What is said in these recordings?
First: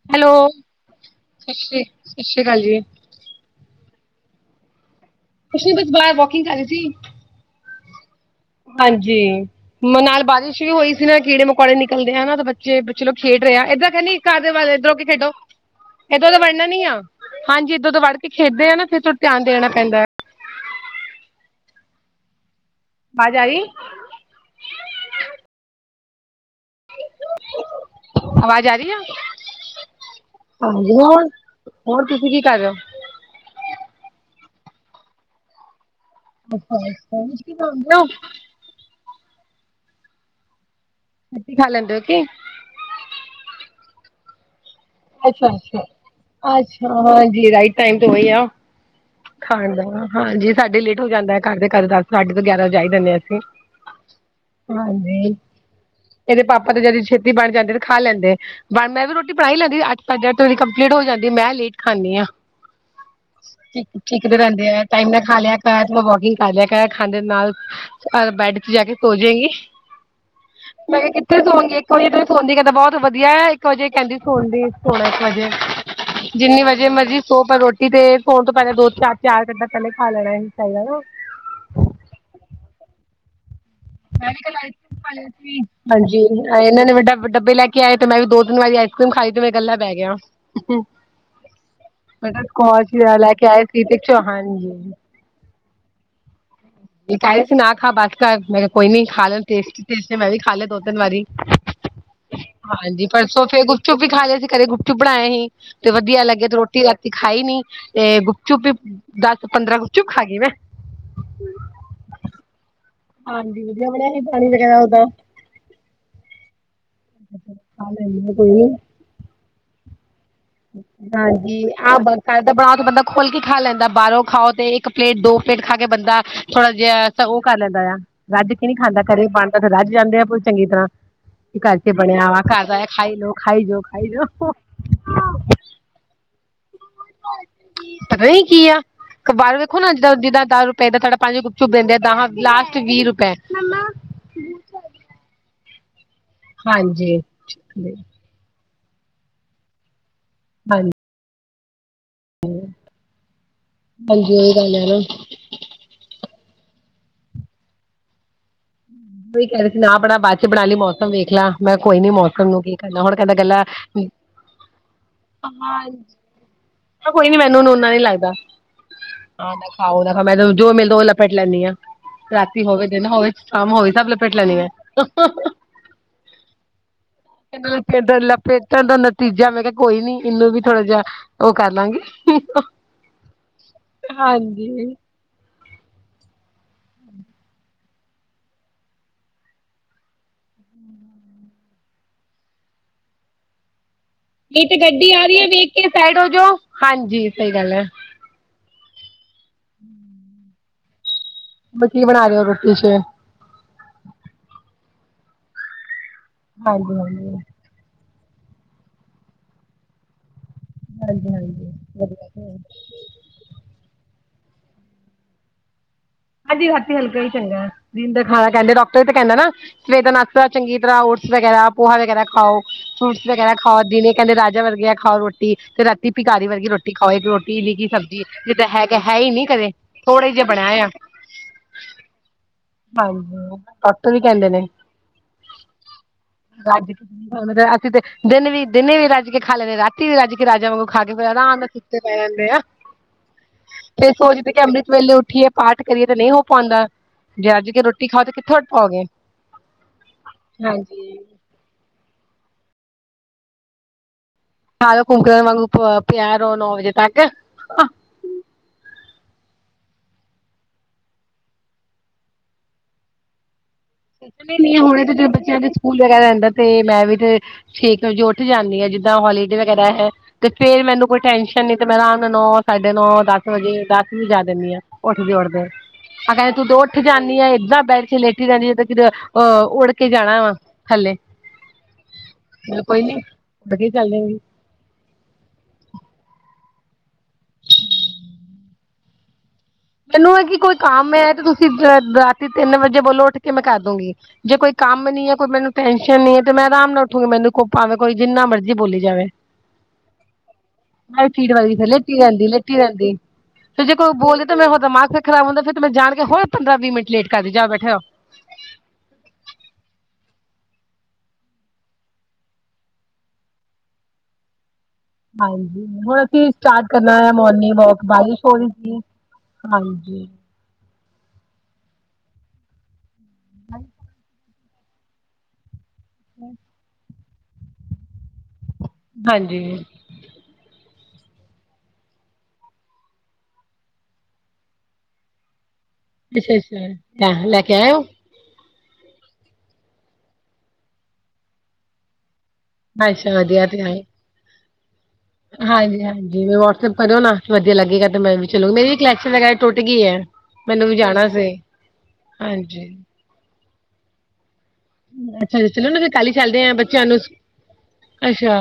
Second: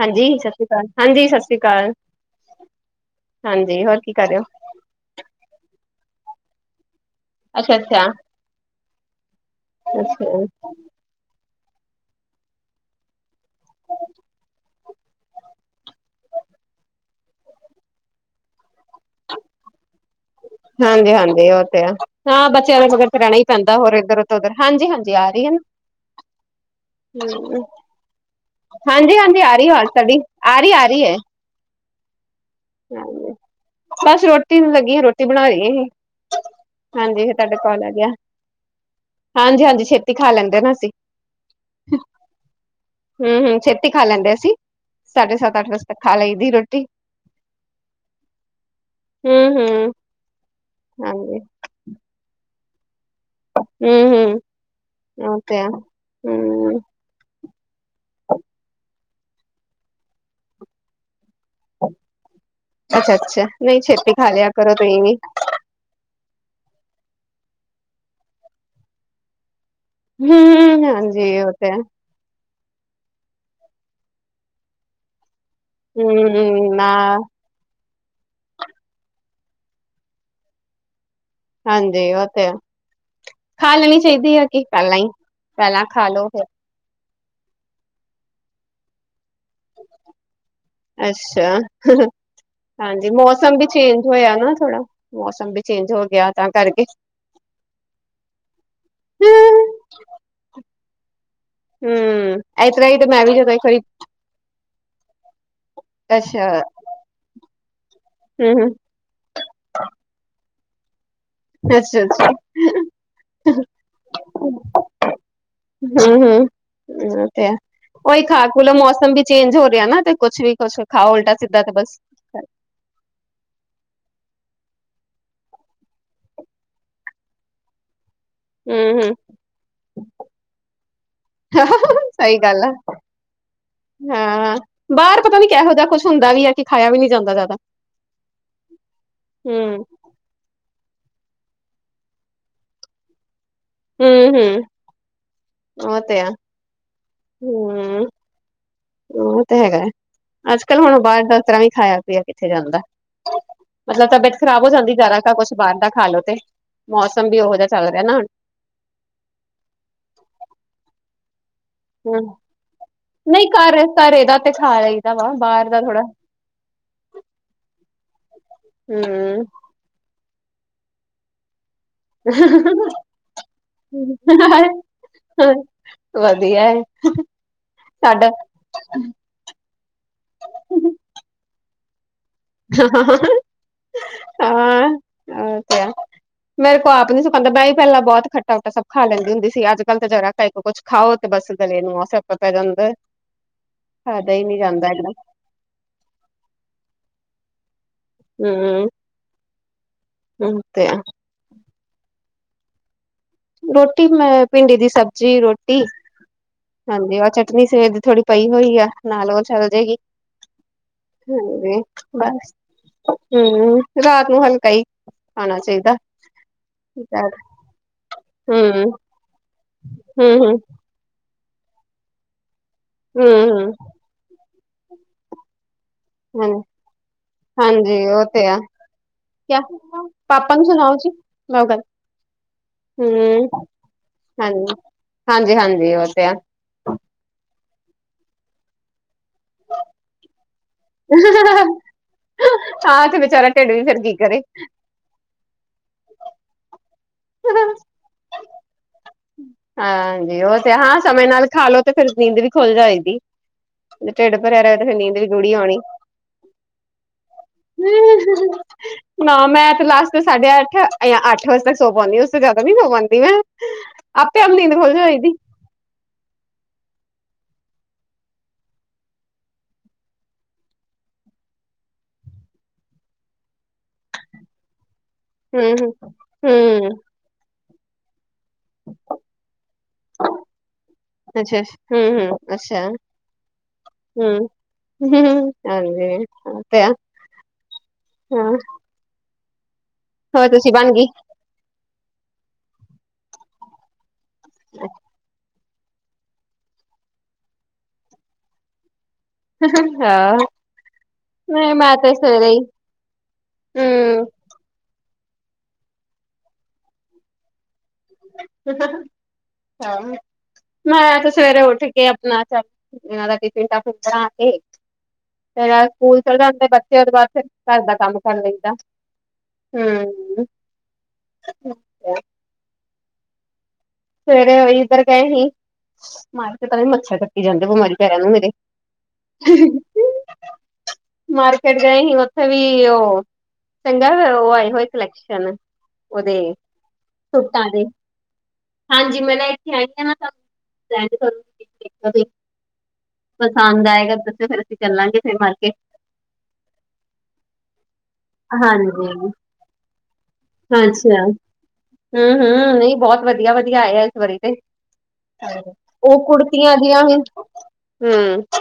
ਹਾਂਜੀ ਹੈਲੋ, ਸਤਿ ਸ਼੍ਰੀ ਅਕਾਲ, ਹਾਂਜੀ ਸਤਿ ਸ਼੍ਰੀ ਅਕਾਲ, ਸਤਿ ਸ਼੍ਰੀ ਅਕਾਲ ਜੀ। 'ਹਾਂਜੀ ਹੋਰ ਕੀ ਕਰ ਰਹੇ ਹੋ? ਕੁਛ ਨ ਬਸ ਬਾਹਰ ਵੋਕਿੰਗ ਕਰ ਰਹੀ ਸੀ। ਅੱਛਾ ਅੱਛਾ। ਹਾਂਜੀ ਨਾਲ ਅੱਛਾ ਬਾਰਿਸ਼ ਵੀ ਹੋਈ ਨਾ ਕੀੜੇ ਮਕੌੜੇ ਨਿਕਲਦੇ ਆ ਨਾ ਤਾਂ ਬੱਚੇ ਬੱਚੇ ਲੋਕ ਖੇਡ ਰਹੇ ਆ ਇੱਦਾਂ ਕਰ ਨੀ ਘਰ ਦੇ ਵੱਲ ਇੱਧਰੋਂ ਹੋ ਕੇ ਖੇਡੋ। ਏਦੋਂ ਦਾ ਵੜਨਾ ਨੀ ਆ, ਹਾਂਜੀ ਏਦੋਂ ਦਾ ਵੜ ਕੇ ਖੇਡਦੇ ਆ ਨਾ ਫੇਰ ਤੁੂੰ ਧਿਆਨ ਦੇਣਾ ਪੈਂਦਾ। ਹਾਂਜੀ ਹਾਂਜੀ ਉਹ ਤੇ ਆ ਹੈ, ਹਾਂ ਬੱਚਿਆਂ ਦਾ ਮਗਰ ਤੇ ਆਵਾਜ਼ ਰਹਿਣਾ ਆ ਹੀ ਰਹੀ ਪੈਂਦਾ ਹੋਰ ਇੱਧਰ ਉੱਧਰ ਹਾਂਜੀ ਹਾਂਜੀ ਆ ਰਹੀ ਨੇ ਐ। ਹੂੰ, ਆਵਾਜ਼ ਆ ਰਹੀ ਆ ਹਾਂਜੀ ਹਾਂਜੀ ਆ ਰਹੀ ਆਵਾਜ਼ ਤੁਹਾਡੀ ਆ ਰਹੀ ਐ ਆ ਹਾਂਜੀ ਰਹੀ ਐ। ਹੋਰ ਹੋਰ ਤੁਸੀਂ ਕੀ ਕਰ ਰਹੇ? ਹੋ ਹੈਲੋ, ਬਸ ਰੋਟੀ ਨੂੰ ਲੱਗੀ ਆ ਰੋਟੀ ਬਣਾ ਰਹੇ ਸੀ। ਅੱਛਾ ਹਾਂਜੀ, ਫਿਰ ਤੁਹਾਡੇ ਕੋਲ ਆ ਅੱਛਾ, ਗਿਆ। ਹਾਂਜੀ ਹਾਂਜੀ ਛੇਤੀ ਖਾ ਲੈਂਦੇ ਨਾ ਅਸੀਂ। ਛੇਤੀ ਖਾ ਲੈਂਦੇ ਓ ਕਿ? ਹੂੰ ਹੂੰ ਛੇਤੀ ਖਾ ਲੈਂਦੇ ਅਸੀਂ। ਸਾਢੇ ਅੱਛਾ ਸੱਤ ਅੱਠ ਅੱਛਾ, ਵਜੇ ਤੱਕ ਖਾ ਲਈ ਦੀ ਰੋਟੀ ਅੱਛਾ ਹਾਂਜੀ ਰਾਈਟ ਟਾਈਮ ਤੇ ਹੀ ਗਿਆ, ਹਮ ਖਾਣ ਦਾ ਹਮ ਹਾਂਜੀ ਸਾਡੇ ਲੇਟ ਹੋ ਜਾਂਦਾ ਹਾਂਜੀ ਆ ਘਰ ਦੇ ਕਰ ਦੱਸ -ਸਾਢੇ ਕੁ ਗਿਆਰਾਂ ਵਜਾਈ ਦਿੰਦੇ ਆ। ਅਸੀ, ਹਮ ਹਮ ਹਾਂਜੀ, ਉਹ ਤੇ ਆ ਇਹਦੇ ਹਮ ਪਾਪਾ ਤੇ ਜਲਦੀ ਛੇਤੀ ਬਣ ਜਾਂਦੇ ਤੇ ਖਾ ਲੈਂਦੇ, ਮੈਂ ਵੀ ਰੋਟੀ ਬਣਾਈ ਲੈਂਦੀ ਅੱਠ -ਸਾਡੇ ਅੱਠ ਵਜੇ ਕੰਪਲੀਟ ਹੋ ਜਾਂਦੀ ਮੈਂ ਲੇਟ ਖਾਂਦੀਆਂ, ਅੱਛਾ-ਅੱਛਾ ਨਹੀਂ ਛੇਤੀ ਖਾ ਚੀਕਦੇ ਲਿਆ ਰਹਿੰਦੇ ਕਰੋ ਐ ਤੁਸੀਂ ਟਾਈਮ ਵੀ ਨਾ ਖਾ ਲਿਆ ਕਰ ਵੋਕਿੰਗ ਕਰ ਲਿਆ ਕਰ, ਖਾਂਦੇ ਨਾਲ ਬੈਡ ਚ ਜਾ ਕੇ ਸੋਜੇਗੀ। ਹੂੰ ਮੈ ਕਿਆ ਹਾਂਜੀ ਕਿੱਥੇ ਉਹ ਤੇ ਸੋਵਾਗੀ ਹੈ। ਇੱਕ ਵਜੇ ਤੱਕ ਸੋਨਦੀ ਕਹਿੰਦਾ ਬਹੁਤ ਵਧੀਆ ਇਕ ਵਜੇ ਕਹਿੰਦੀ ਸੋਣ ਦੀ ਸੋਨਾ ਇੱਕ ਵਜੇ। ਜਿੰਨੀ ਹੂੰ ਨਾ ਵਜੇ ਮਰਜੀ਼ ਸੋ ਪਰ ਰੋਟ ਕਿਤੇ ਸੋਣ ਤੋਂ ਪਹਿਲਾਂ ਦੋ, ਚਾਰ- ਚਾਰ ਘੰਟਾ ਪਹਿਲਾਂ ਖਾ ਲੈਣਾ ਹੀ ਚਾਹੀਦਾ। ਹਾਂਜੀ, ਉਹ ਤੇ ਐ, ਖਾ ਲੈਣੀ ਚਾਹੀਦੀ ਹੈ ਕਿ ਪਹਿਲਾਂ ਈ ਪਹਿਲਾਂ ਖਾ ਹਾਂਜੀ ਲੋੋ ਫੇਰ ਇਹਨਾਂ ਨੇ ਵੱਡਾ- ਵੱਡਾ ਡੱਬੇ ਲੈ ਕੇ ਆਏ, ਤੇ ਮੈਂ ਵੀ ਦੋ- ਤਿੰਨ ਵਾਰੀ ਆਈਸ ਕਰ੍ਰਮ ਖਾਈ ਤੇ ਮੈਂ ਗਲਾ ਬੈਗਿਆ ਹੁਣ। ਅੱਛਾ, ਸਕੋਚ ਹਾਂਜੀ ਲੈ ਕੇ ਮੌਸਮ ਆਏ ਵੀ ਸੀ ਤੇ ਚੇਂਜ ਹੋਇਆ ਨਾ ਹਾਂਜੀ। ਥੋੜਾ ਮੌਸਮ ਵੀ ਚੇਂਜ ਹੋ ਗਿਆ। ਤਾਂ ਕਰਕੇ ਏ ਕਹਿ ਰਹੇ ਸੀ ਨਾ ਖਾ ਬਸ ਕਰ ਮੈਂ ਕਿਹਾ ਕੋਈ ਨੀ ਖਾ ਲੈਣਾ ਟੇਸਟੀ -ਟੇਸਟੀ ਮੈਂ ਵੀ ਖਾ ਲਿਆ ਦੋ- ਤਿੰਨ ਵਾਰੀ। ਹੂੰ ਇਸ ਤਰ੍ਹਾਂ ਹੀ ਤੇ ਹਾਂਜੀ ਮੈਂ ਵੀ ਪਰਸੋਂ ਜਦੋਂ ਫੇਰ ਇੱਕ ਗੁਪ ਵਾਰੀ ਚੁੱਪ ਵੀ ਖਾ ਲਿਆ ਅ ਸੀ ਘਰੇ ਗੁਪਚੂ ਬਣਾਏ ਸੀ। ਤੇ ਵਧੀਆ ਅੱਛਾ ਲੱਗੇਿਆ ਤੇ ਰੋਟੀ ਰਾਤੀ ਖਾਈ ਨੀ ਤੇ ਗੁਪਚੁਪ ਹੂੰ-ਹੂੰ ਵੀ ਦਸ ਪੰਦਰਾਂ ਗੁਪਚੁਪ ਖਾ ਗਈ ਮੈਂ ਅੱਛਾ-ਅੱਛਾ ਹਾਂਜੀ ਵਧੀਆ ਬਣਿਆ ਸੀ ਪਾਣੀ ਵਗੈਰਾ ਉਦਾ ਹੂੰ-ਹੂੰ ਓ ਤੇ ਹੈ ਖਾ ਉਹੀ ਲੈਂਦੇ ਖਾ ਕੋਈ ਖੁ ਨੀ ਲਵਾਂ ਮੌਸਮ ਵੀ ਚੇਂਜ ਹੋ ਰਿਆ ਨਾ ਤੇ ਕੁਛ ਵੀ ਕੁਛ ਖਾ ਉਲਟਾ ਸਿੱਧਾ ਤੇ ਬਸ ਹਜੇ ਤੇ ਬੰਦਾ ਖੁੱਲ ਕੇ ਖਾ ਲੈਂਦਾ ਬਾਰੋਂ ਖਾਓ ਤੇ ਇੱਕ ਪਲੇਟ ਦੋ ਪਲੇਟ ਖਾ ਕੇ ਬੰਦਾ ਥੋੜਾ ਜਿਹਾ ਤਾਂ ਉਹ ਕਰ ਲੈਂਦਾ ਆ ਰੱਜ ਕਿ ਨਈ ਖਾਂਦਾ ਹੂੰ-ਹੂੰ ਘਰੇ ਬਣਦਾ ਰੱਜ ਜਾਂਦੇ ਆ ਪ ਚੰਗੀ ਤਰ੍ਹਾਂ ਘਰ 'ਚ ਬਣਿਆ ਸਹੀ ਆ ਗੱਲ ਘਰ ਦਾ ਖਾਈ ਜਾਉ ਖਾਈ ਜਾਉ ਖਾਈ ਜਾਉ। ਬਾਰ ਪਤਾ ਵੀ ਕਿਹੋ ਜਿਹਾ ਕੁਛ ਹੁੰਦਾ ਵੀ ਹੈ। ਕਿ ਖਾਇਆ ਵੀ ਨੀ ਜਾਂਦਾ ਜ਼ਿਆਦਾ ਪਤਾ ਹੀ ਕੀ ਅਕਬਾਰ ਵੇਖੋ ਹੂੰ, ਨਾ ਅੱਜ ਜਿੱਦਾਂ ਦਸ ਰੁਪਏ ਤੁਡਾ ਪੰਜ ਗੁੱਪ ਚੂ ਦਿੰਦੇ ਆ ਦਾਂ ਲਾਸਟ ਵੀਹ ਰੁਪਏ। ਹੂੰ ਹੂੰ ਓ ਤੇ ਐ। ਹਾਂਜੀ ਹੋਰ ਤੇ ਓ ਤੇ ਹੈਗਾ ਅੱਜ ਕੱਲ੍ਹ ਹਾਂਜੀ ਹੁਣ ਬਾਰ ਦ ਤਰ੍ਹਾਂ ਨਈ ਖਾਇਆ। ਰਿਆ ਕਿੱਥੇ ਜਾਂਦਾ ਮਤਲਬ ਤਬੀਅਤ ਉਹੀ ਖ਼ਰਾਬ ਹੋ ਗੱਲ ਹੈ ਜਾਂਦੀ ਨਾ ਜਾਦਾ ਕ ਕੁੱਛ ਬਾਰ ਦਾ ਖਾ ਲੋੋ ਤੇ ਮੌਸਮ ਵੀ ਉਹੋ ਜਿਹਾ ਚੱਲ ਰਿਆ ਨਾ ਹੁਣ ਈ ਕਹਿ ਸੀ ਨਾ ਬਣਾ ਬਾਦ 'ਚ ਬਣਾ ਲਈ ਮੌਸਮ ਵੇਖ ਲਾ। ਮੈਂ ਕੋਈ ਨੀ ਹੂੰ ਮੌਸਮ ਨੂੰ ਕੀ ਕਰਨਾ ਹੁਣ ਕੈਂਦਾ ਨਹੀਂ ਗਲਾ ਘਰ ਘਰੇ ਦਾ ਤੇ ਖਾ ਲਈਦਾ ਵਾ ਬਾਹਰ ਦਾ ਥੋੜਾ ਹਾਂ ਕੋਈ ਨੀ ਮੈਨੂੰ ਨੂਨਾ ਨੀ ਲੱਗਦਾ। ਹੂੰ ਖਾ ਉਹਦਾ ਮੈਂ ਜੋ ਮਿਲਦਾ ਉਹ ਲਪੇਟ ਲੈਂਣੀ ਆਂ ਰਾਤੀ ਹੋਵੇ ਦਿਨ ਹੋਵੇ ਸ਼ਾਮ ਹੋਵੇ। ਡਬਲ ਪੇਟ ਲੈਨੀ ਐ। ਵਧੀਆ ਐ। ਇਹ ਲਪੇਟਾਂ ਦਾ ਨਤੀਜਾ ਮੈਂ ਕਿਆ ਕੋਈ ਨੀ ਇਹਨੂੰ ਵੀ ਥੋੜਾ ਜਿਹਾ ਓ ਕਰ ਲਾਂਗੇ। ਨਹੀਂ ਹਾਂ ਹੋਰ ਕਿਆ। ਮੇਰੇ ਕੋ ਆਪ ਨੀ ਸੁਕਾਂਦਾ ਮੈਂ ਪੈਲਾ ਬੋਤ ਖੱਟਾ ਖੱਟਾ ਸਭ ਖਾ ਲੈਂਦੀ ਹੁੰਦੀ ਸੀ ਅੱਜੱਕਲ ਤਾਂ ਜਰਾ ਟੈਪ ਕੁਛ ਖਾਓ ਤੇ ਬੱਸ ਗਲੇ ਨੂੰ ਆ ਸਿਆਪਾ ਪੈ ਜਾਂਦਾ। ਖਾਦਾ ਹੀ ਨੀ ਇਹ ਤੇ ਜਾਂਦਾ ਗੱਡੀ ਇਕਦਮ ਆ ਰਈ ਐ ਵੇਖ ਕੇ ਸਾਈਡ ਹੋ ਜਾਓ ਹਾਂਜੀ ਸਈ ਗੱਲ ਹੈ। ਹੂੰ ਓ ਤੇ ਹੈ। ਬਟੀ ਬਣਾ ਰਏਓ ਰੋਟੀ ਸੇ ਰੋਟੀ ਮੈਂ ਭਿੰਡੀ ਦੀ ਸਬਜ਼ੀ ਰੋਟੀ ਹਾਂਜੀ ਔਰ ਚਟਨੀ ਸਵੇਰ ਦੀ ਥੋੜ੍ਹੀ ਪਈ ਹੋਈ ਆ ਨਾਲ ਓ ਚੱਲ ਜਾਏਗੀ ਹਾਂਜੀ ਬਸ ਹੂੰ ਰਾਤ ਨੂੰ ਹਲਕਾ ਹੀ ਖਾਣਾ ਚਾਹੀਦਾ। ਹਾਂਜੀ ਰਾਤੀ ਹਲਕਾ ਹੀ ਚੰਗਾ ਦਿਨ ਦਾ ਖਾਣਾ ਕੈਂਦੇ ਹਮ ਡਾਕਟਰ ਤੇ ਕੈਂਦਾ ਨਾ ਸਵੇਰ ਦਾ ਹਮ ਨਾਸਤਾ ਚੰਗੀ ਤਰ੍ਹਾਂ ਵਗੈਰਾ ਪੋਹਾ ਵਗੈਰਾ ਖਾਓ ਫਰੂਟਸ ਹਮ ਵਗੈਰਾ ਹਮ ਖਾਓ ਦਿਨ ਕੈਂਦੇ ਰਾਜਾ ਵਰਗ ਖਾਓ ਰੋਟੀ ਤੇ ਰਾ ਪਿਖਾਰੀ ਹਮ ਵਰਗੀ ਰੋਟੀ ਖਾਓ ਇਕ ਰੋਟੀ ਨੀ ਕੀ ਹਾਂਜੀ ਸਬਜ਼ੀ ਉਹ ਤੇ ਆ ਜਿੱਦਾਂ ਹੈ ਹੈ ਹੀ ਨੀ ਕਦੇ ਥੋੜੇ ਜਿਹੇ ਬਣਾਏ ਆ। ਨਾ ਗਲ ਹਾਂਜੀ ਹੂੰ ਡਾਕਟਰ ਵੀ ਕਹਿੰਦੇ ਨੇ ਹਾਂਜੀ-ਹਾਂਜੀ-ਹਾਂਜੀ ਓ ਤੇ ਐ। ਰੱਜ ਅਸੀਂ ਤੇ ਦਿਨ ਵੀ ਦਿਨੇ ਵੀ ਰਜ ਰੱਜ ਕੇ ਖਾ ਲੈਂਦੇ ਰਾਤੀ ਰਜ ਕੇ ਰਾਜਿਆਂ ਵਾਂਗ ਖਾ ਕੇ ਆਰਾਮ ਨਾਲ ਸੁੱਤੇ ਪਏ ਰੈਂਦੇ ਆਂ। ਚਾਰਾ ਢੇਡ ਵੀ ਫੇਰ ਕੀ ਕਰੇ ਸਵੇਲੇ ਉੱਠੀਏ ਪਾਠ ਕਰੀਏ ਤੇ ਨਹੀਂ ਹੋ ਪਾਂਦਾ ਜੇ ਅੱਜ ਕੇ ਰੋਟੀ ਖਾਓ ਤੇ ਕਿੱਥੋਂ ਉੱਠ ਪਾਓਗੇ ਹਾਂਜੀ ਓ ਤੇ ਹਾਂ ਹਾਂਜੀ ਸਮੇਂ ਨਾਲ ਖਾਾਲੋ ਤੇ ਫੇਰ ਨੀਂਦ ਵੀ ਖੁੱਲ ਜਾਏਗੀ। ਜੇ ਟੇਡ ਪਰੇਆ ਰੇਆ ਫਿਰ ਸਾਰਾ ਨੀਂਦ ਵੀ ਕੁਕਰ ਗੁੜੀ ਵਾਂਗੂ ਆਣੀ। ਪਿਆ ਰਹੋ ਨੌ ਵਜੇ ਤੱਕ ਨਾ ਮੈਂ ਤੇ ਲਾਸਟ ਸਾਢੇ ਅੱਠ ਯਾਂ ਅੱਠ ਵਜੇ ਤੱਕ ਸੌ ਪਾਦੀ ਉਸ ਤੋਂ ਜਾਦਾ ਨੀ ਸੌ ਪਾਂਦੀ ਮੈਂ। ਆਪੇ ਆਪ ਨੀਂਦ ਨਈ-ਨਈ ਖੁੱਲ ਹੁਣੇ ਤੇ ਜ ਜਾਏਗੀ ਬੱਚਿਆਂ ਦੇ ਸਕੂਲ ਵਗੈਰਾ ਹੁੰਦਾ ਤੇ ਮੈਂ ਵੀ ਤੇ ਛੇ ਕ ਵਜੇ ਉੱਠ ਜਾਂਣੀ ਆ ਜਿੱਦਾਂ ਹੋਲੀਡੇ ਵਗੈਰਾ ਹੈ੍। ਤੇ ਫੇਰ ਮੈਨੂੰ ਕੋਈ ਟੈਨਸ਼ਨ ਨੀ ਤੇ ਮੈਂ ਆਰਾਮ ਨਾਲ ਨੌ-ਸਾਡੇ ਨੌ-ਦਸ ਵਜੇ ਦਾਸ ਵੀ ਵਜਾ ਦਿੰਣੀ ਆ। ਉੱਠਦੇ-ਉਠਦੇ ਹੂੰ ਆਹ ਕਹਿੰਦੇ ਹੂੰ ਤੂੰ ਦੋ ਹੂੰ ਉੱਠ ਜਾਂਣੀ ਆ ਏਦਾਂ ਬੈੱਡ ਤੇ ਲੇਟੀ ਰੈਣੀ ਆ ਫ ਅਹ ਉੱੜ ਕੇ ਜਾਣਾ ਵਾ ਥੱਲੇ। ਅੱਛਾ। ਹੂੰ ਹੂੰ ਚਲੋ ਅੱਛਾ ਕੋਈ ਨੀ ਵਧੀਆ ਚੱਲ ਜਾਂਗੇ। ਹੂੰ ਹਾਂਜੀ ਓ ਤੇ ਆ ਹਾਂ ਮੈਨੂੰ ਏ ਹੈ ਹੋਰ ਕਿ ਤੁਸੀਂ ਕੋਈ ਬਣ ਗਈ ਕੰਮ ਐ ਤੇ ਤੁਸੀਂ ਰਾਤੀ ਤਿੰਨ ਵਜੇ ਬੋਲੋ ਉੱਠ ਕੇ ਮੈਂ ਕਰ ਦੂੰਗੀ। ਜੇ ਕੋਈ ਕੰਮ ਨੀ ਐ ਕੋਈ ਮੈਨੂੰ- ਟੈਨਸ਼ਨ ਨੀ ਐ ਤੇ ਮੈਂ ਆਰਾਮ ਨਾਲ ਉੱਠੂੰਗੀ ਮੈਨੂੰ ਪਾਵੇ ਕੋਈ ਜਿੰਨਾ ਮਰਜ਼ੀ ਬੋਲੀ ਜਾਵੇ। ਹਾਂ ਮੈਂ ਵੀ ਟੀਠ ਨਹੀਂ ਹੈਗੀ ਫੇਰ ਮੈਂ ਤੇ ਲੇਟੀ ਸਵੇਰੇ ਹੀ ਰਹਿੰਦੀ-ਲੇਟੀ ਰਹਿੰਦੀ ਫਿਰ ਜੇ ਕੋਈ ਬੋਲਦੇ ਤੇ ਮੈ ਉਹ ਦ ਦਿਮਾਗ਼ ਖਰਾਬ ਹੁੰਦਾ ਫਿਰ ਮੈਂ ਜਾ ਕੇ ਹੋਰ ਪੰਦਰਾਂ-ਵੀਹ ਮਿੰਟ ਲੇਟ ਕਰਦੀ ਜਾ ਬੈਠੇ ਰੋ। ਤੇ ਫਿਰ ਫੈਮਿਲੀ ਮੈਂ ਤੇ ਸਵੇਰੇ ਉੱਠ ਕੇ ਆਪਣਾ ਚ ਤੇ ਏਨਾਂ ਦਾ ਟਿਫਿਨ-ਟਾਫਿਨ ਬਣਾ ਕੇ ਫੇਰ ਇਹ ਹਾਂਜੀ ਸਕੂਲ ਹੁਣ ਚਲੇ ਅਸੀਂ ਜਾਂਦੇ ਸਟਾਰਟ ਬੱਚੇ ਉਹਦੇ ਕਰਨਾ ਬਾਅਦ ਐ ਫਿਰ ਮੋਰਨਿੰਗ ਘਰ ਦਾ ਵੋਕ ਕੰਮ ਬਾਰਿਸ਼ ਕਰ ਹੋ ਰੀ ਲਈਦਾ ਸੀ ਹਾਂਜੀ। ਹੂੰ [unintelligible] ਹਾਂ ਸਵੇਰੇ ਅ ਇੱਧਰ ਗਏ ਸੀ ਮਾਰ ਕੇ ਤਾਂ ਵੀ ਮੱਛਰ ਕੱਟੀ ਜਾਂਦੇ ਬਿਮਾਰੀ ਪੈਰਾ ਨੂੰ ਮੇਰੇ ਹਾਂਜੀ। ਮਾਰਕੀਟ ਗਏ ਹੀ ਓਥੇ ਵੀ ਓ ਚੰਗਾ ਓ ਆਏ ਹੋਏ ਕਲੈਕਸ਼ਨ ਓਦੇ ਅੱਛਾ-ਅੱਛਾ ਲੈ ਸੂਟਾਂ ਕੇ ਦੇ ਆਏ ਹੋ ਹਾਂਜੀ ਮੈਂ ਨਾ ਇੱਥੇ ਆਈ ਹਾਂ ਨਾ [unintelligible] ਅੱਛਾ ਵਧੀਆ ਤੇ ਆਏ- ਦੱਸੋ ਫਿਰ ਅਸੀਂ ਚੱਲਾਂਗੇ ਫਿਰ ਮਾ ਹਾਂਜੀ-ਹਾਂਜੀ ਮੈ ਵਟਸਐਪ ਕਰਿਓ ਨਾ ਵਧੀਆ ਲੱਗੇਗਾ ਤੇ ਮੈਂ ਵੀ ਚਲੋ ਮੇਰੀ ਵੀ ਹਾਂਜੀ ਕਲੈਕਸ਼ਨ ਵਗੈਰਾ ਟੁੱਟ ਗੀ ਐ ਮੈਨੂੰ ਵੀ ਜਾਣਾ ਫੇਰ ਹੂੰ-ਹੂੰ ਨਹੀਂ ਬੋਹਤ ਵਧੀਆ-ਵਧੀਆ ਆਯੇ ਐਸ ਵਾਰੀ ਤੇ ਅੱਛਾ ਜੀ ਚਲੋ ਨਾ ਫਿਰ ਓ ਕੱਲ ਹੀ ਚੱਲਦੇ ਆ ਕੁੜਤੀਆਂ ਦੀਆਂ ਦੀਆਂ ਬੱਚਿਆਂ ਨੂੰ ਹੂੰ ਅੱਛਾ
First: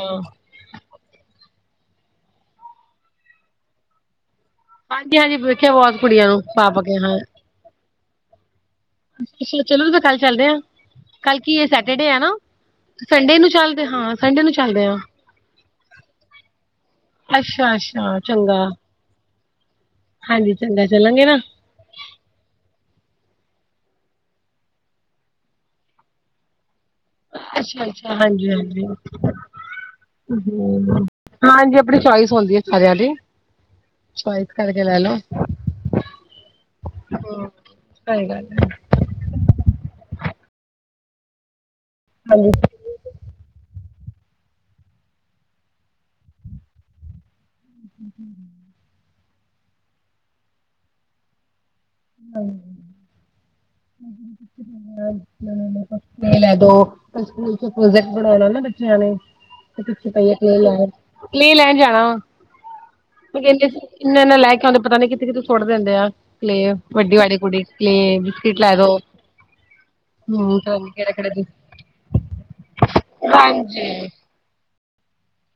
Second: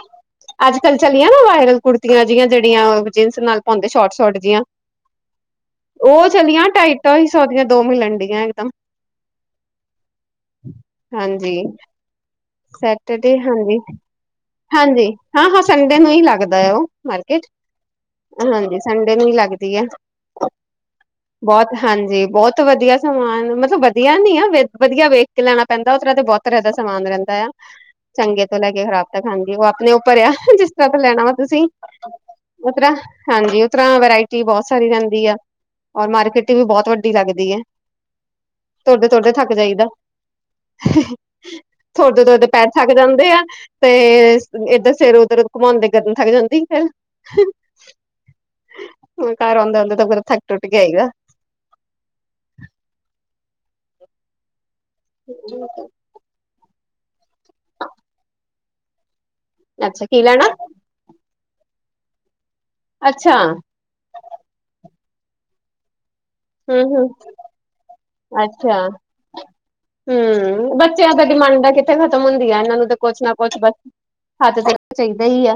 ਅੱਜ-ਕੱਲ੍ਹ ਚਲੀਆਂ ਨਾ ਵਾਇਰਲ ਕੁੜਤੀਆਂ ਜਿਆਂ ਜਿਹੜੀਆਂ ਜੀਨਸ ਨਾਲ ਪਾਉਂਦੇ ਸ਼ੋਰਟ-ਸ਼ੋਰਟ ਜੀਆਂ। ਹਾਂਜੀ ਹਾਂਜੀ ਵੇਖਿਆ ਬਹੁਤ ਕੁੜੀਆਂ ਉਹ ਨੂੰ ਚਲੀਆਂ ਪਾ ਪਾ ਕੇ ਹਾਂ ਢਾਈ-ਢਾਈ ਸੌਦੀਆਂ ਦੋ ਮਿਲਣ ਡੀਆਂ ਇਕਦਮ। ਅੱਛਾ ਚਲੋ ਮ ਕੱਲ ਚੱਲਦੇ ਹਾਾਂ ਕੱਲ ਹਾਂਜੀ ਕੀ ਏ ਸੈਟਰਡੇ ਏ ਨਾ। ਸੰਡੇ ਸੈਟਰਡੇ ਨੂੰ ਚੱਲਦੇ ਹਾਂ ਸੰਡੇ ਨੂੰ ਚਾੱਲਦੇ ਆ। ਹਾਂ-ਹਾਂ ਸੰਡੇ ਨੂੰ ਹੀ ਲੱਗਦਾ ਓ। ਮਾਰਕਿਟ ਅੱਛਾ ਅੱਛਾ ਚੰਗਾ ਹਾਂਜੀ ਸੰਡੇ ਨੂੰ ਈ ਲੱਗਦੀ ਐ ਹਾਂਜੀ ਚੰਗਾ ਚੱਲਾਂਗੇ ਨਾ ਬੋਤ। ਹਾਂਜੀ ਬੋਹਤ ਵਧੀਆ ਸਮਾਨ ਮਤਲਬ ਵਧੀਆ ਨੀ ਆ ਵਧੀਆ ਵੇਖ ਕੇ ਲੈਣਾ ਪੈਂਦਾ ਓਤਰ੍ਹਾਂ ਦੇ ਬੋ ਤਰ੍ਹਾਂ ਦਾ ਸਮਾਨ ਰੈਂਦਾ। ਅੱਛਾ ਅੱਛਾ ਚੰਗੇ ਹਾਂਜੀ ਤੋਂ ਲੈ ਕੇ ਹਾਂਜੀ ਖਰਾਬ ਤੱਕ ਹਾਂਜੀ ਉਹ ਆਪਣੇ ਉੱਪਰ ਆ ਜਿਸ ਤਰ੍ਹਾਂ ਤਾਂ ਲੈਣਾ ਵਾ। ਤੁਸੀਂ ਹਾਂਜੀ ਆਪਣੀ ਚੋਇਸ ਹੁੰਦੀ ਹੈ ਉ ਤਰਾਂ ਸਾਰਿਆਂ ਦੀ ਹਾਂਜੀ ਓ ਤਰਾਂ ਵਰਾਇਟੀ ਚੋਇਸ ਬੋਹਤ ਕਰਕੇ ਸਾਰੀ ਲੈ ਲਓ ਰੈੰਦੀ ਆ। ਔਰ ਮਾਰਕੀਟ ਵੀ ਬਹੁਤ ਵੱਡੀ ਲੱਗਦੀ ਐ। ਸਹੀ ਗੱਲ ਏ। ਤੁਰਦੇ- ਤੁਰਦੇ ਥੱਕ ਜਾਈਦਾ, ਤੁਰਦੇ-ਤੁਰਦੇ ਹਾਂਜੀ ਪੈਰ ਥੱਕ ਜਾਂਦੇ ਆ, ਤੇ ਇਧਰ ਸਿਰ ਉੱਧਰ ਘੁਮਾਉਦੇ ਗਰਦਨ ਥੱਕ ਜਾਂਦੀ ਐ। ਹੂੰ ਹੂੰ ਹੂ ਹੂ ਜਦੋਂ ਘਰ ਆਉਂਦੇ -ਆਉਂਦੇ ਤੇ ਫੇਰ ਥੱਕ ਟੁੱਟ ਕੇ ਆਈਦਾ। ਹੂੰ ਹੋਰ ਤੁਸੀਂ ਦੱਸੋ। ਮੰਮਾ ਲੈ ਦੋ, ਸਕੂਲ ਚ ਪ੍ਰੋਜੈਕਟ ਬਣਾਉਣਾ ਨਾ ਬੱਚਿਆਂ ਨੇ ਅੱਛਾ ਪਿੱਛੇ ਪਤਾ ਨੀ ਕੀ ਲੈਣਾ ਲੈਣ, ਨੀ ਲੈਣ ਜਾਣਾ, ਅੱਛਾ ਤੂੰ ਕਹਿੰਦੇ ਸੀ। ਇੰਨਾ- ਇੰਨਾ ਲੈ ਕੇ ਆਉਂਦੇ ਪਤਾ ਨਹੀਂ ਕਿੱਥੇ- ਕਿੱਥੇ ਸੁੱਟ ਦਿੰਦੇ ਐ ਕਲੇ। ਹੂੰ ਹੂੰ ਵੱਡੀ ਵਾਲੀ ਕੁੜੀ ਸੀ ਬਿਸਕਿਟ ਲੈ ਅੱਛਾ ਦੋ। ਹਮ ਪਤਾ ਹੂੰ ਨੀ ਬੱਚਿਆਂ ਕਿਹੜੇ ਦਾ ਕਿਹੜੇ ਬਿਸ ਡਿਮਾਂਡਾਂ ਕਿੱਥੇ ਖਤਮ ਹੁੰਦੀ ਹੈ ਇਹਨਾਂ ਨੂੰ ਤੇ ਕੁਛ ਨਾ ਕੁਛ ਬਸ ਹਾਂਜੀ ਹਾਂ ਤੇ ਫੇਰ ਚਾਹੀਦਾ ਈ ਐ।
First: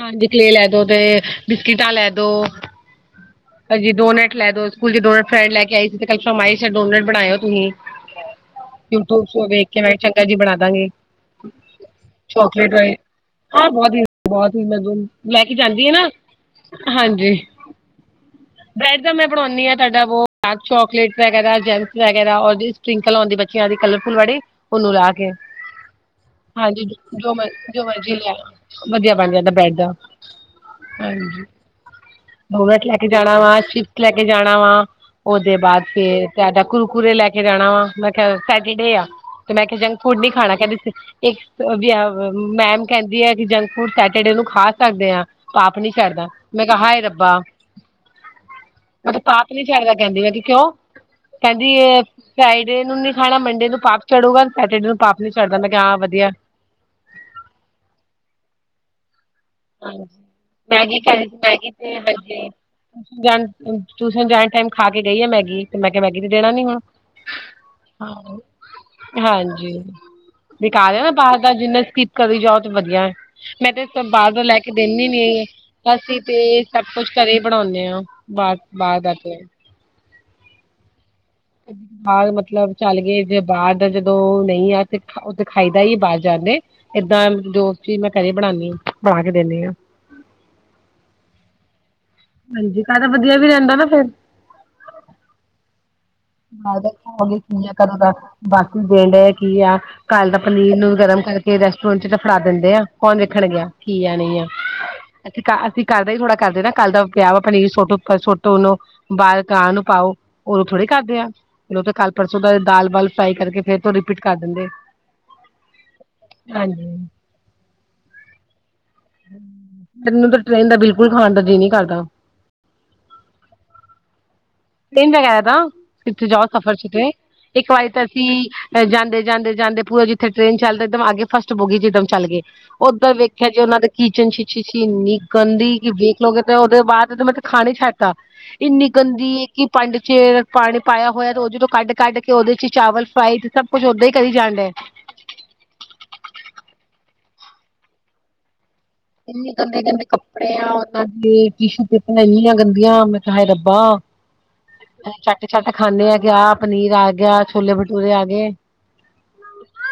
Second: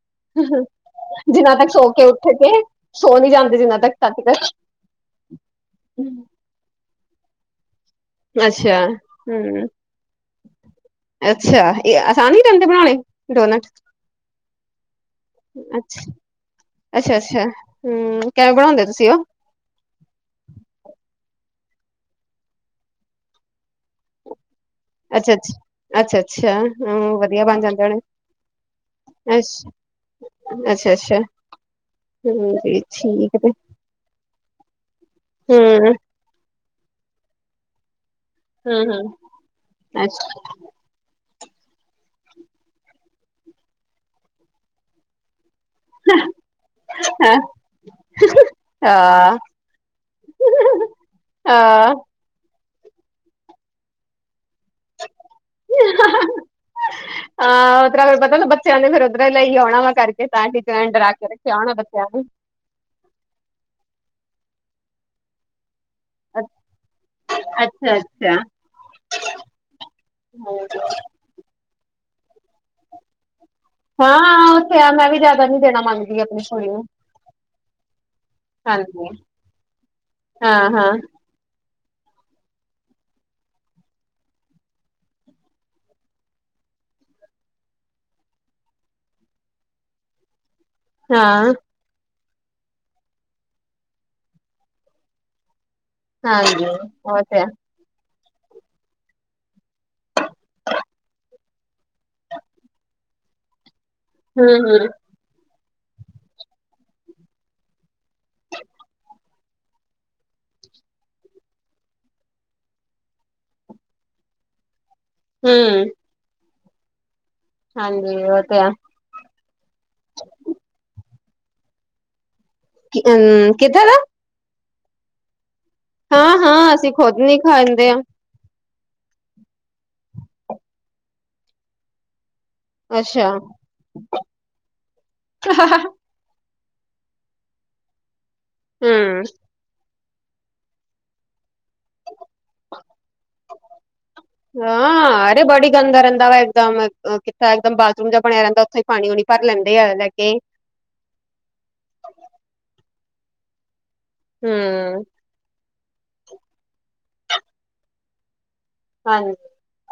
ਹਾਂਜੀ ਕਲੇ ਲੈ ਦੋ ਗੇਤੇ ਤੱਕ ਸੋ ਬਿਸਕਿਟਾਂ ਕੇ ਲੈ ਦੋ, ਉੱਠ ਕੇ ਸੋ ਨਹੀਂ ਜਾਂਦੇ ਜਿੰਨਾ ਹਾਜੀ ਤੱਕ ਤਦ ਦੋਨਟ ਤੱਕ ਲੈ ਦੋ। ਸਕੂਲ ਡੋਨਟ ਫੈਡ ਲੈ ਕੇ ਆਈ ਸੀ ਤੇ ਕੱਲ ਫਰਮਾਈਸ ਡੋਨਟ ਬਣਾਇਓ ਤੁਸੀਂ। ਅੱਛਾ ਯੂਟਊਬ ਚ ਹਮ ਵੇਖ ਕੇ ਮੈਂ ਚੰਗਾ ਜੀ ਬਣਾ ਦਾਂਗੀ। ਅੱਛਾ ਇਹ ਅਸਾਨ ਰਹਿੰਦੇ ਬਣਾਉਣੇ ਡੋਨਟਸ? ਹਾਂ ਬਹੁਤ [unintelligible] ਲੈ ਕੇ ਜਾਂਦੀ ਆ ਨਾ ਅੱਛਾ ਅੱਛਾ ਹਾਂਜੀ ਅੱਛਾ ਹਮ ਕਿਵੇਂ ਬਣਾਉਂਦੇ ਬ੍ਰੈਡ ਤੁਸੀਂ ਦਾ ਉਹ ਮੈਂ ਪਾਉਦੀ ਆ ਤੁਹਾਡਾ ਵੋ ਡਾਰ ਚੋਕਲੇਟ ਵਗੈਰਾ ਜੈਂਮਸ ਵਗੈਰਾ ਔਰ ਸਪ੍ਰਿੰਕਲ ਆਉਂਦੀ ਬੱਚਿਆਂ ਦੀ ਕਲਰਫੁਲ ਵਾਲੀ ਉਹਨੂੰ ਲਾਹ ਕੇ, ਅੱਛਾ ਅੱਛਾ ਅੱਛਾ ਅੱਛਾ ਹਾਂਜੀ ਹਮ ਜੋ ਵਧੀਆ ਮਰ ਬਣ ਜਾਂਦੇ ਜੋ ਹੋਣੇ ਮਰਜੀ ਲਿਆ ਓ। ਵਧੀਆ ਬਣ ਜਾਂਦਾ ਬੈਡ ਅੱਛਾ ਦਾ, ਅੱਛਾ ਅੱਛਾ ਹਾਂਜੀ। ਹਮ ਜੀ ਡੋਨਟ ਲੈ ਕੇ ਠੀਕ ਜਾਣਾ ਤੇ ਵਾ, ਸ਼ਿਪਸ ਲੈ ਕੇ ਜਾਣਾ ਵਾ, ਉਹਦੇ ਬਾਅਦ ਹਮ ਫੇ ਤੇ ਤੁਆਡਾ ਕੁਰੂਕੁਰਰੇ ਲੈ ਕੇ ਜਾਣਾ ਵਾ ਮੈਂ ਥਰਡ ਹਮ ਸੈਟਰਡੇ ਆ ਹਮ ਤੇ ਮੈਂ ਕਿਹਾ ਜੰਕ ਫੂਡ ਨੀ ਅੱਛਾ ਖਾਣਾ ਕਹਿੰਦੀ ਇੱਕ ਵਧੀਆ ਓ, ਮੈਮ ਕਹਿੰਦੀ ਐ ਕਿ ਜੰਕ ਫੂਡ ਸੈਟਰਡੇ ਨੂੰ ਖਾ ਸਕਦੇ ਹਾਂ। ਪਾਪ ਨਹੀਂ ਚੜਦਾ, ਮੈਂ ਕਿਆ ਹੈਏ ਹਾਂ ਰੱਬਾ। ਮੈਂਨੂੰ ਹਾਂ ਪਾਪ ਨੀ ਚੜਦਾ ਕਹਿੰਦੀ, ਮੈਂ ਕਿਉਂ, ਕਹਿੰਦੀ ਏ ਫਰਾਈਡੇ ਨੂੰ ਨੀ ਖਾਣਾ ਮੰਡੇ ਨੂੰ ਪਾਪ ਚੜੂਗਾ ਸੈਟਰਡੇ ਨੂੰ ਪਾਪ ਨੀ ਚੜ੍ਹਦਾ ਮੈਂ ਕਿਹਾ ਹਾਂ ਵਧੀਆ। ਆ ਉਹ ਤਾਹੀ ਫਿਰ ਪਤਾ ਨਾ ਬੱਚਿਆਂ ਦੇ ਫਿਰ ਉਧਰੇ ਲਈ ਆਉਣਾ ਵਾ ਹਾਂਜੀ ਕਰਕੇ ਤਾਂ ਹੀ ਬੱਚਿਆ ਮੈਗੀ ਡਰਾ ਕੇ ਰੱਖਿਆ ਹੋਣਾ ਬੱਚਿਆਂ ਨੂੰ। ਟਿਊਸ਼ਨ ਜਾਣ, ਟਿਊਸ਼ਨ ਜਾਣ ਟਾਈਮ ਖਾ ਕੇ ਗਈ ਆ ਮੈਗੀ। ਤੇ ਮੈਂ ਕਿਹਾ ਮੈਗੀ ਤੇ ਦੇਣਾ ਨੀ ਹੁਣ, ਅੱਛਾ ਅੱਛਾ ਹੂੰ - ਹਾਂਜੀ। ਦੇਖ ਆਗਿਆ ਨਾ ਬਾਹਰ। ਤਾਂ ਜਿੰਨਾ ਸਕਿਪ ਕਰੀ ਜਾਓ ਤੇ ਵਧੀਆ, ਮੈਂ ਤੇ ਬਾਹਰੋਂ ਹਾਂ ਲੈ ਕੇ ਉੱਥੇ ਆ ਦਿੰਦੇ ਮੈਂ ਵੀ ਨੀ, ਜਿਆਦਾ ਦੇਣਾ ਮੰਗਦੀ ਅਸੀਂ ਤੇ ਆਪਣੀ ਕੁੜੀ ਨੂੰ ਸਭ ਕੁੱਛ ਘਰੇ ਹੀ ਬਣਾਣੇ ਆ। ਬੋਤ ਬਾਹਰ ਹਾਂਜੀ ਦਾ ਤੇ ਹਾਂ ਹਾਂ। ਬਾਹਰ ਮਤਲਬ ਚੱਲ ਗਏ ਜੇ ਬਾਹਰ ਦਾ ਜਦੋਂ ਨਹੀਂ ਆ ਤੇ ਉਹ ਤੇ ਖਾਈਦਾ ਹੀ ਬਾਹਰ ਜਾਂਦੇ। ਏਦਾਂ ਦੋਸਤ ਦੀ ਮਿਠਾਈ ਬਣਾਣੀ ਆ ਬਣਾ ਕੇ ਦਿੰਦੀ ਆ। ਹਾਂ ਹਾਂਜੀ ਖਾਕੇ ਵਧੀਆ ਵੀ ਰਹਿੰਦਾ ਨਾ ਫੇਰ। ਹਾਂਜੀ ਮੈ ਤੇ ਉਹ ਖਾ ਲਿਆ ਤੇ ਹੈ ਕਿੰਨੀਆਂ ਘਰੋਂ ਦਾ ਬਾਕੀ ਦੇਣ ਡੇ ਕੀ ਆ। ਕੱਲ ਦਾ ਪਨੀਰ ਨੂੰ ਗਰਮ ਕਰਕੇ ਰੈਸਟੋਰੈਂਟ ਚ ਫੜਾ ਦਿੰਦੇ ਆ ਕੌਣ ਵੇਖਣ ਗਿਆ। ਕੀ ਐ ਨੀ ਐ। ਹਮ ਹਮ ਅਸੀਂ ਘਰ ਦਾ ਈ ਥੋੜਾ ਕਰਦੇ ਨਾ ਕੱਲ ਦਾ ਪਿਆ ਵਾ ਪਨੀਰ ਸੋਟੋ, ਸੋਟੋ ਉਨੂੰ ਬਾਲ ਕਾਂ ਨੂੰ ਪਾਓ ੳਦੋ ਥੋੜੀ ਕਰਦੇ ਆ ਓ ਤੇ ਕੱਲ ਪਰਸੋਂ ਦਾ ਦਾਲ ਵਾਲ ਫਰਾਈ ਕਰਕੇ ਫੇਰ ਤੋ ਰਿਪੀਟ ਕਰ ਦਿੰਦੇ। ਹੁੰ ਹਾਂਜੀ ਹਾਂਜੀ ਓ ਤੇ ਐ ਤੈਨੂੰ ਤੇ ਟ੍ਰੇਨ ਦਾ ਬਿਲਕੁੱਲ ਖਾਣ ਦਾ ਜੀਅ ਨੀ ਕਰਦਾ। ਹਮ [unintelligible] ਕਿਥੇ ਦਾ ਟ੍ਰੇਨ ਤੇ [unintelligible] ਕਿੱਥੇ ਹਾਂ ਜਾਓ ਸਫ਼ਰ ਹਾਂ ਚ ਅਸੀਂ ਤੇ ਖੁਦ ਨੀ ਇੱਕ ਵਾਰੀ ਖਾਂਦੇ ਆ ਤੇ ਕਿ ਜਾਂਦੇ, ਜਾਂਦੇ, ਜਾਂਦੇ ਪੂਰਾ ਜਿੱਥੇ ਟ੍ਰੇਨ ਚੱਲਦਾ ਏਕ ਦਮ ਆਗੇ ਫਸਟ ਬੋਗੀ ਜਿੱਦਮ ਚੱਲ ਗਏ ਓਧਰ ਅੱਛਾ ਵੇਖਿਆ ਜੇ ਓਨਾਂ ਦੇ ਕਿਚਨ ਚ ਸ਼ਿਸ਼ੀ ਇੰਨੀ ਗੰਦੀ ਕਿ ਵਖ ਲਗੇ ਤੇ ਓਦੇ ਬਾਅਦ ਤ ਮੈਂ ਤੇ ਖਾਣਾ ਈ ਛੱਡਤਾ ਇੰਨੀ ਹਮ ਗੱਦੀ ਐ ਕਿ ਪੰਡ ਚ ਪਾਣੀ ਪਾਇਆ ਹੋਇਆ ਤੇ ਉਹਦੇ ਚੋ ਕੱਢ, ਕੱਢ ਕੇ ਉਹਦੇ ਚੀ ਚਾਵਲ ਫਰਾਈਡ ਸਬ ਕੁਛ ਓਦਾਂ ਈ ਕਰੀਜਾ ਆਂ, ਅਰੇ ਬੜੀ ਗੰਦਾ ਰੈਂਦਾ ਵਾ ਇੱਕ ਦਮ ਕਿੱਥਾਂ ਇੱਕ ਦਮ ਬਾਥਰੂਮ ਜੇਆ ਬਣਿਆ ਰੈਂਦਾ ਓਥੇ ਈ। ਪਾਣੀ ਉਣੀ ਭਰ ਲੈਂਦੇ ਆ ਲੈ ਕੇ ਅੱਗੇ ਟਿਸ਼ੂਪੇਪਰਾਂ ਇੰਨੀਆਂ ਗੰਦੀਆਂ ਮੈਂ ਕਿਆ ਹਾਏ ਰੱਬਾ। ਹੁੰ ਚੱਟ, ਸ਼ੱਟ ਖਾਨੇ ਆ ਕਿ ਆਹ ਪਨੀਰ ਆ ਗਿਆ, ਛੋਲੇ ਭੱਟੂਰੇ ਆ ਗਏ। ਹਾਂਜੀ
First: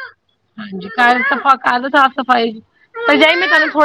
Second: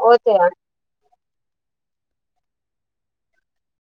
ਓ ਤੇ ਹੈ ਕੱਲ ਸਫ਼ਾ ਕੱਲ ਸਾਫ਼ ਸਫ਼ਾਈ ਪਰਜਾਈ ਮੈਂ ਤਾਨੂੰ ਥੋੜੀ ਦ